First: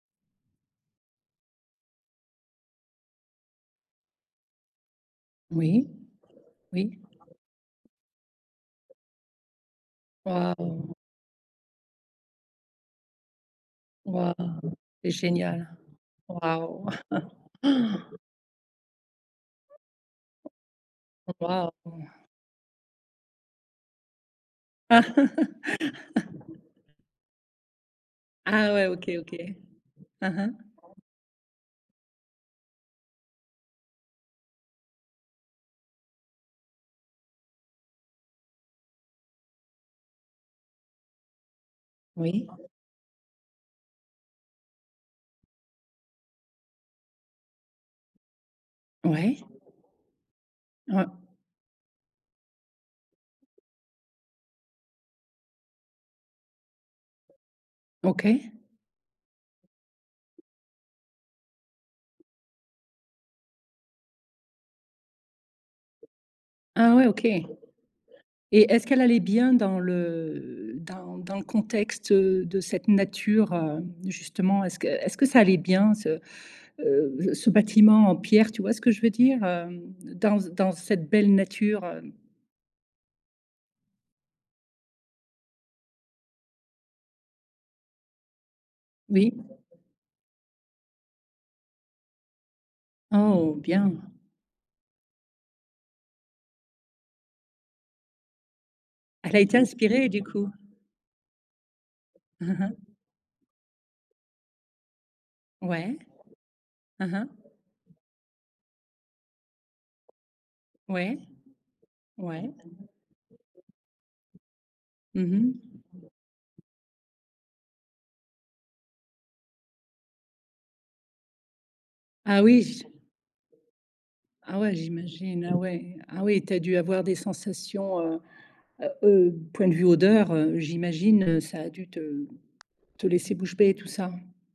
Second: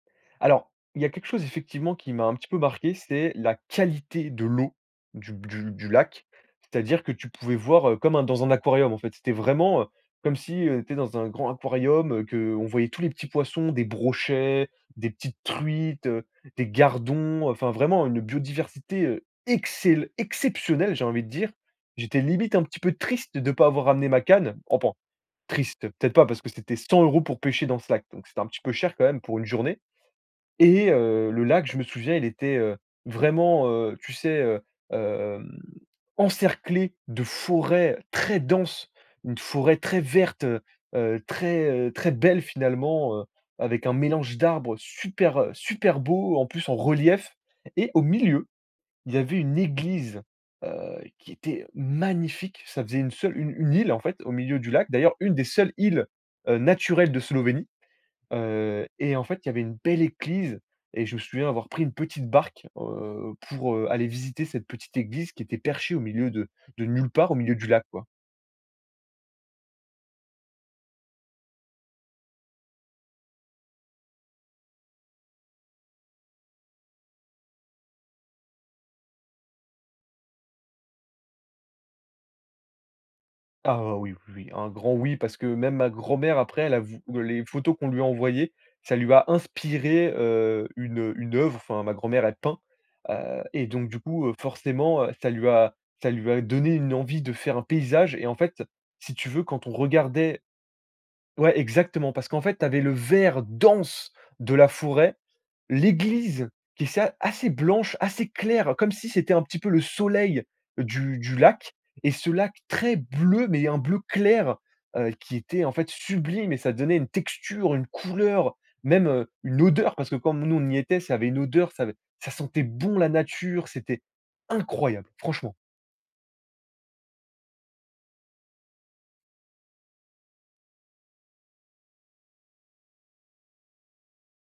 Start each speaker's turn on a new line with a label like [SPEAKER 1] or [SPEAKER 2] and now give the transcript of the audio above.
[SPEAKER 1] Alors, il y a quelque chose effectivement qui m'a un petit peu marqué, c'est la qualité de l'eau du du du
[SPEAKER 2] Oui.
[SPEAKER 1] lac.
[SPEAKER 2] Oui.
[SPEAKER 1] C'est-à-dire que tu pouvais voir, heu, comme dans un aquarium, en fait. C'était vraiment, heu, comme si, heu, tu
[SPEAKER 2] Waouh.
[SPEAKER 1] es dans un grand aquarium, heu, qu'on voyait tous les petits poissons, des brochets,
[SPEAKER 2] Waouh.
[SPEAKER 1] des
[SPEAKER 2] C'est
[SPEAKER 1] petites
[SPEAKER 2] génial.
[SPEAKER 1] truites, des
[SPEAKER 2] Waouh.
[SPEAKER 1] gardons, enfin vraiment une biodiversité, heu, excel exceptionnelle, j'ai envie de dire.
[SPEAKER 2] Waouh.
[SPEAKER 1] J'étais limite un petit peu triste de pas avoir ramené ma canne, enfin, «triste», peut-être pas, parce que c'était 100 euros pour pêcher dans ce lac, donc c'était un petit
[SPEAKER 2] Ah
[SPEAKER 1] peu
[SPEAKER 2] ouais.
[SPEAKER 1] cher quand
[SPEAKER 2] OK,
[SPEAKER 1] même
[SPEAKER 2] OK.
[SPEAKER 1] pour une journée,
[SPEAKER 2] Mmh mh.
[SPEAKER 1] et heu, le lac, je me souviens, il était, heu, vraiment, heu, tu sais, heu, hem, encerclé de forêts très denses. Une forêt très verte, heu heu, très, heu, très belle
[SPEAKER 2] Oui.
[SPEAKER 1] finalement, heu, avec un mélange d'arbres super, heu, super beau. En plus en relief et au milieu, il y avait
[SPEAKER 2] Ouais.
[SPEAKER 1] une église, heu,
[SPEAKER 2] Ah.
[SPEAKER 1] qui était magnifique, ça faisait une seule, une une île en fait, au milieu du lac. D'ailleurs, une des seules îles, heu, naturelles de Slovénie.
[SPEAKER 2] OK.
[SPEAKER 1] Heu, et en fait, il y avait une belle église et je me souviens avoir pris une petite barque, heu, pour, heu, aller visiter cette petite église qui était perchée au milieu de de
[SPEAKER 2] Ah ouais,
[SPEAKER 1] nulle
[SPEAKER 2] OK,
[SPEAKER 1] part au
[SPEAKER 2] et
[SPEAKER 1] milieu du lac, quoi.
[SPEAKER 2] est-ce qu'elle allait bien dans le dans dans le contexte, heu, de cette nature, heu, justement. Est-ce que est-ce que ça allait bien, ce, heu, ce bâtiment en pierre, tu vois ce que je veux dire? Hem, dans dans cette belle nature, heu?
[SPEAKER 1] Ah oui, oui, oui. Un grand «oui», parce que même ma grand-mère après elle a vu les photos qu'on lui a envoyées. Ca lui a
[SPEAKER 2] Oui.
[SPEAKER 1] inspiré, heu, une une œuvre. Enfin, ma grand-mère, elle peint. Heu,
[SPEAKER 2] Oh!
[SPEAKER 1] et donc du
[SPEAKER 2] Bien.
[SPEAKER 1] coup, heu, forcément, heu, ça lui a ça lui a donné une envie de faire un paysage et en fait, si tu
[SPEAKER 2] Elle a
[SPEAKER 1] veux,
[SPEAKER 2] été
[SPEAKER 1] quand on
[SPEAKER 2] inspirée, du
[SPEAKER 1] regardait
[SPEAKER 2] coup.
[SPEAKER 1] ouais, exactement. Parce qu'en
[SPEAKER 2] Mmh
[SPEAKER 1] fait, tu
[SPEAKER 2] mh.
[SPEAKER 1] avais le vert dense de la forêt,
[SPEAKER 2] Ouais,
[SPEAKER 1] l'église qui, c'est
[SPEAKER 2] hein, hein.
[SPEAKER 1] assez blanche, assez claire, comme si c'était un petit peu le soleil
[SPEAKER 2] Ouais.
[SPEAKER 1] du du lac, et ce
[SPEAKER 2] Ouais.
[SPEAKER 1] lac très bleu, mais un bleu clair, heu,
[SPEAKER 2] Mmh
[SPEAKER 1] qui était, en
[SPEAKER 2] mh.
[SPEAKER 1] fait, sublime et ça donnait une texture, une couleur, même, une odeur, parce que comme nous on y était, ça avait une odeur, ça avait ça
[SPEAKER 2] Ah oui
[SPEAKER 1] sentait
[SPEAKER 2] j
[SPEAKER 1] bon la nature, c'était
[SPEAKER 2] Ah ouais,
[SPEAKER 1] incroyable,
[SPEAKER 2] j'imagine,
[SPEAKER 1] franchement.
[SPEAKER 2] ah ouais. Ah oui, tu as dû avoir des sensations, heu, au point de vue odeur, heu, j'imagine, heu, ça a dû te te laisser bouche bée tout ça.